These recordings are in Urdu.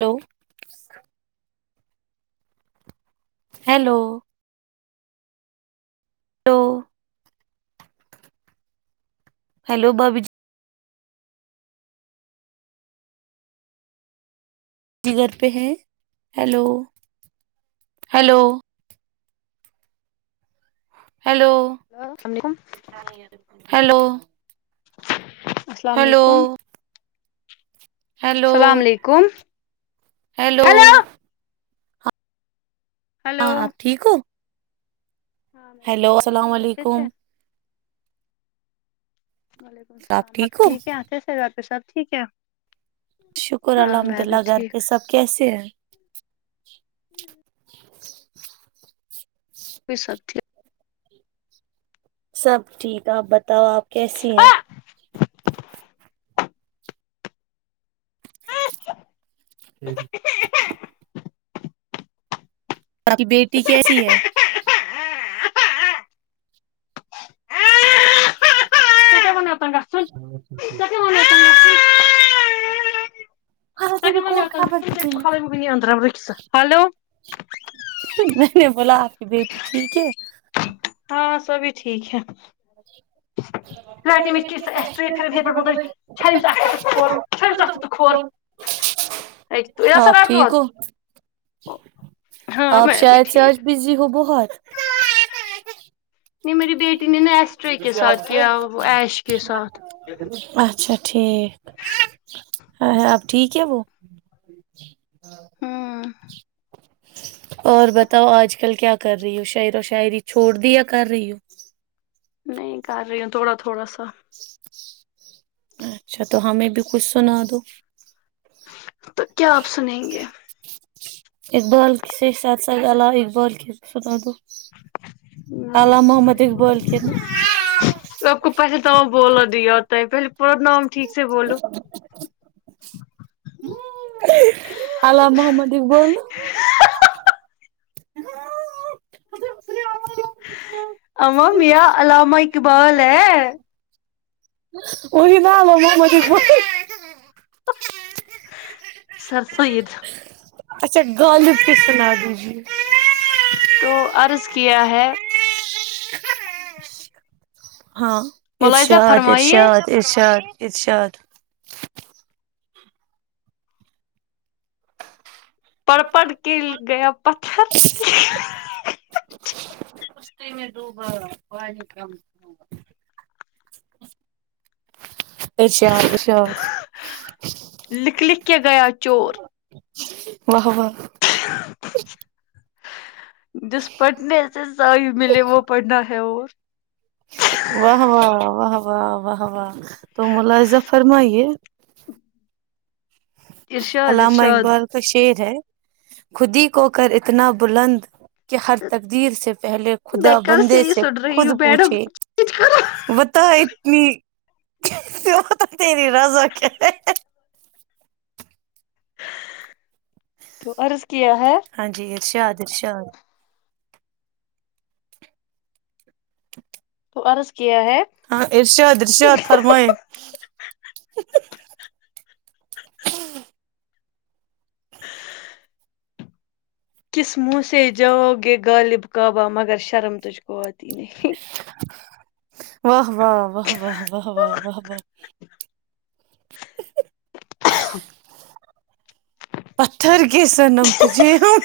ہلو ہیلو ہلو ہیلو بھابھی جی گھر پہ ہیں hello hello hello hello hello السلام ہیلو علیکم ہیلو اللام علیکم ہیلو ہلو ہلو ہاں آپ ٹھیک ہو ہاں میں ہیلو ٹھیک ہ آپ السلام ٹھیک ہے اھے سے علیکم وعلیکم السلام آپ ٹھیک ہے آ سر رپی س ٹھیک ہے شکر ہاں الحمد میں بھی اللہ غھر ٹھیک پہ سب کیسے ہیں [unintelligible] ہوں [unintelligible] وہ سب تھی سب ٹھیک آپ بتاؤ آپ کیسی ہیں خی اورپ کی بیٹی کیسی ہے اچ خاںا ت بھی کون خاابہ کی چے ہلو میں نے بولا آپ کی بیٹی ٹھیک ہے ہاں سبھی ٹھیک ہے ہاں میں آپ ٹھیک ہو آپ بھی شاید سے ٹھیک آج بزی ہو بہت نہیں میری بیٹی نے نا ایسٹرے کے ساتھ کیا وہ ایش کے ساتھ اچھا ٹھیک ہاں ہ اپ ٹھیک ہے وہ ہ ہوں اور بتاؤ آج کل کیا کر رہی ہو شعر و شاعری چھوڑ دی یا کر رہی ہوں نہیں کر رہی ہو تھوڑا تھوڑا س تا اچھا تو ہمیں بھی کچھ سنا دو تو کیا آپ سنیں گے؟ اقبال کی سے ساتھ سز علاا اقبال کےس سن د الام محمد اقبال کے ن آپ کو پہلے تو بوللا دی یادتا ہے پہلے پورا نام ٹھیک سے بولو آلام محمد اقبول اما میرا علامہ اقبال ہے وہ نہ لو مج سرس عید اچھا غالب کے سنا دیجیے تو عرض کیا ہے ہوں ہاں ملازہ ارشاد فرمائیے ارشاد ارشاد ارشاد پر پڑ کےے گیا پتھر کشتی میں ڈوبا پانی کم گا اشار اشار لک لکھ کیا گیا چور واہ واہ [inaudible] جس پڑھنے سے ضائ ملے وہ پڑھنا ہے اور واہ واہ واہ واہ واہ تو ملا زفرمائیے ارشاد علامہ ارشاد اقبال کا شیر ہے خود ہی کو کر اتنا بلند کہ ہر تقدیر سے پہلے میں خدا کل بندے ہی سے سن رہی خود ہوں میڈم پوچھے بتا اتنی وہ تو تری رضا کیا تو عرض کیا ہے درشاان تو اور ہاں عرشت عرشیات فرمئی س موسی جاؤ گ غالب کابہ مگر شرمتج قوط نہیں و واہ واہ واہ واہ واہ واہ وا پتر کی کی سر نم تو جے ہم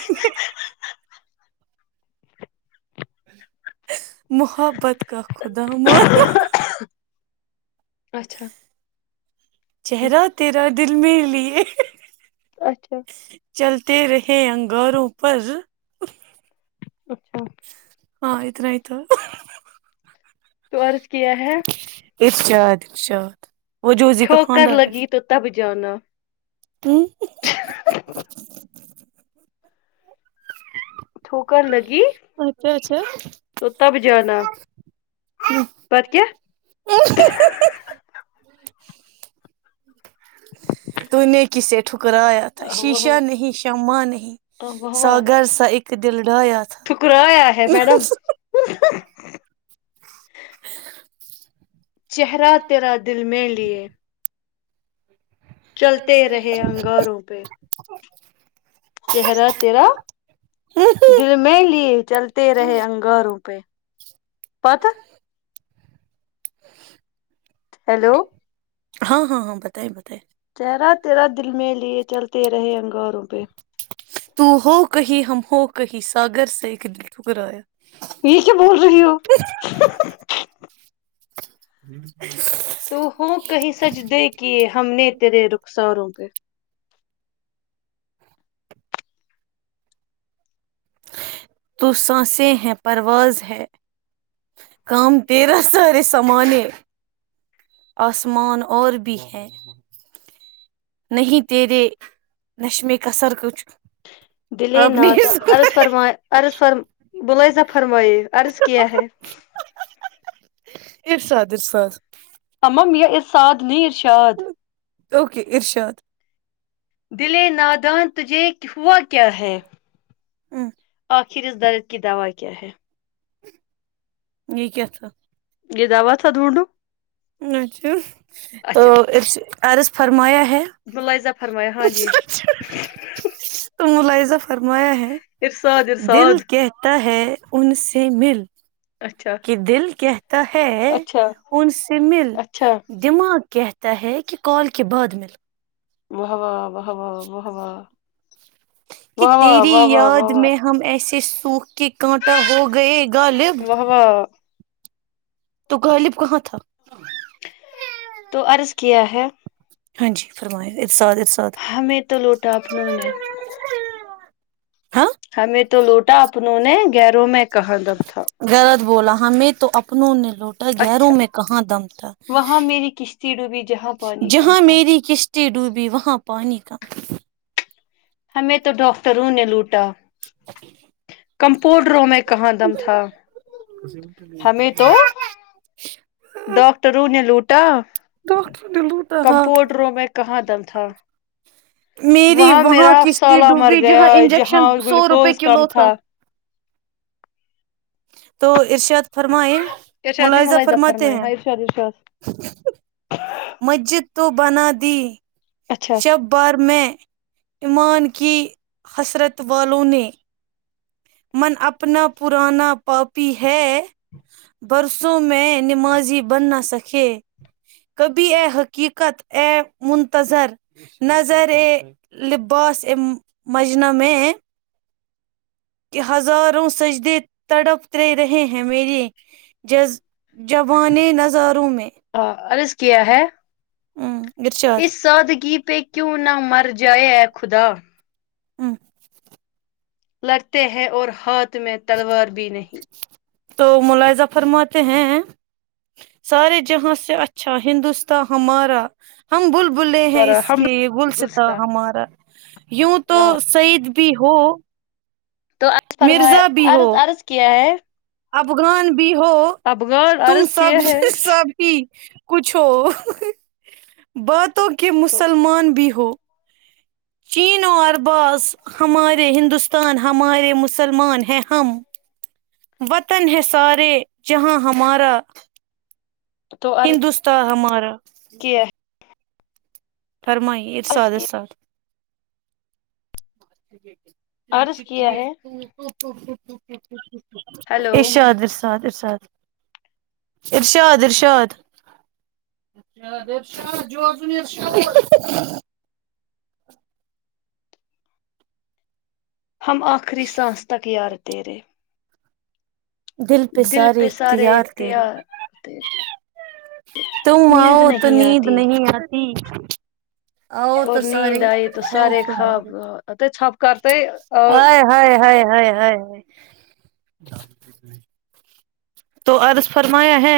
محبت کا خدا م اچھا چہرہ تیرہ دن میر لیے اچھا ت رہے انگاروں پر اچھا ہاں اتنے آئیت تو عرض کیا ہے ارجاد ارشاد وہ جوزی کا ٹھوکر لگی تو تب جانا ج تھوکا لگی اچھا اچھا تو تب جانا پت کیا تو نے کسے ٹھکرایا تھا شیشہ نہیں شما نہیں واہ سا واہ گگر سا اک دل ڈایا تھا ٹھکرایا ہے میڈم چہرہ تیرا دل میں لیے چلتے رہے انگاروں پہ چہہرہ تیرا دل میں لی چلتے رہے انگاروں پہ پت ہیلو ہاں ہاں ہاں بتائییں بتائےیں تیرا تیرا دل میں لیے چلتے رہے انگاروں پہ تو ہو کہیں ہم ہو کہیں ساگر سے ایک دل ٹھکرایا یہش بول رہی ہو ہ تو ہوں کہیں سج دے کہ ہم نے تیرے رخساروں پہ تو سانسیں ہیں پرواز ہے کام کی تیرہ سار سامانے آسمان اور بھی ہے نہیں تیرے نہش میں کثر کچھ دلے آپ نے بلز فرمائیے ارض کیا ہے ارساد ارساد سمام یہ اصاد ن اشاد اوکے ارشاد دلے نادان تجھے ہوا کیا ہے ہوں آخر اس درد کی دوعا کیا ہے یہ کیا تھاا یہ داو تھا دھونڈو اچھا تو اسے عرض فرمایا ہے ملائزہ فرما ہاں جی تو م ل ازا فرمایا ہے ارساد دل ارساد کہتا ہے ان سے مل اچھا کہ دل کیا ہے اچھا ان سے مل اچھا دماغ کہتا ہے کہ کال کے بعد میںل بہ واہ بہ وا بہ واہ واہ کہ واہ تیری واہ واہ واہ واہ یاد واہ میں ہم ایس اس سکھ کہ کانٹا ہو گئے غالب واہ واہ تو غالب کہاں تھا تو ارض کیا ہے ہاں جی فرما اتاد ساد ہمیں تو لوٹا اپنوں نے ہمیں تو لوٹا اپنوں نے گیروں میں کہاں دب تھا غلط بولا ہ میں تو اپنوں ن لوٹا گیروں اچھا میں کہاں دم تھا وہاں میری کشتی ڈوبی جہاں پانی کم جہاں تھا میری کشتی ڈوبی وہاں پانی کام ہمیں تو ڈاکٹروں نے لوٹا کمپاڈروں میں کہاں دم تھا ہمیں تو ڈاکاکٹروں نے لوٹا ڈاکٹر نے کتا لوٹا ہاں کمپوٹروں میں کہاں دم تھا میری وہاں میرا کشتی سالہ مر ڈوبی گیا جہاں انجیکشن جہاں سو روپے گلوکوز کم کلو تھا تو ارشاد فرمائ ارشاد نے ملازہ ملاحظہ فرماتے فرمایا ہیں ہاں ارشاد ارشاد مسجد تو بنا د ت اچھا شب بار میں ایمان کی حسرت والوں نے من اپنا پرانا پپی ہے برسوں میں نمازی بننا سکے کبھی ا حقیقت ا منتظر نظر ا لباس ا مجن میں کہ ہزاروں سجدے تڑپ رہے رہے ہیں میرریے جز جوان نظاروں میں عرض کیا ہے ارشاد اس سودگی پہ کیوں نہ مر ج جے خدا ہاں لگتے ہیں اور ہاتھ تو میں تلوار بھی نہیں تو ملزہ فرماتے ہیں سارے جہاں سے اچھا ہندوستاں ہمارا ہم بل بلے اور ہیں اس ہم کے یہ گل ستا گلستہ ہمارا یوں تو واہ سعید بھی ہو تورض مرزا فرمارض عرض کیا ہے ابگان بھی ہو افغان تم عرض کیا سب ہے سب ہی کچھ ہو بت تو کہ تو مسلمان بھی ہو دو چین و ارباز ہمارے ہندوستان ہمارے مسلمان ہیں ہم وطن ہیں سارے جہاں ہمارا ہندوستان ہم اور کی فرمائی ارساد کیا ارساد [inaudible] [unintelligible] عرض کیا ہے [unintelligible] ہیلو ارشاد ارشاد ارشاد ارشاد ارشاد [unintelligible] [inaudible] ہم آخری سانس تک یار تیرے دل پہ سارے اختیار تیرے تم آؤ نیند تو نہیں نیند آتی نہیں آتی [inaudible] آؤ اور تو نیند سارے آئی تو سارے خواب تمہارے کرتے اور [inaudible] [inaudible] تو عرض فرمایا ہے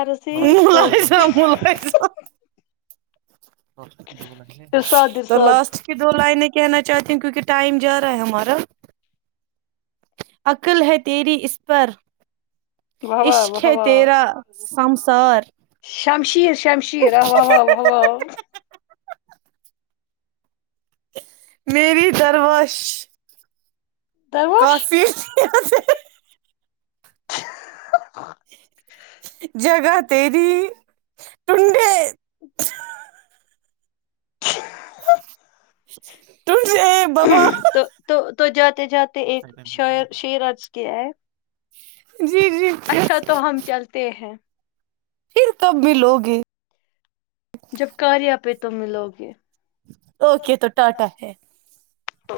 ارسی تو ارشاد تو ارشاد لاسٹ کی دو لائن ہے کہنا چاہتی ہوں کیونکہ ٹائم جا رہا ہے ہمارا عقل ہے تیری اس پر واہ واہ عشق واہ ہے واہ تیرا [unintelligible] شمشیر شمشیر واه واه میری درواش درواش [unintelligible] [inaudible] جگہ تری ٹنڈے ا [inaudible] تو تو [unintelligible] تو جاتے جاتے ایک شاعر شعر کیا ہے ہ اچھا تو ہم چلتے ہیں پھر تب ملو گے جب کار آ پہ تو ملو گے اوکے تو ٹاٹا ہے تو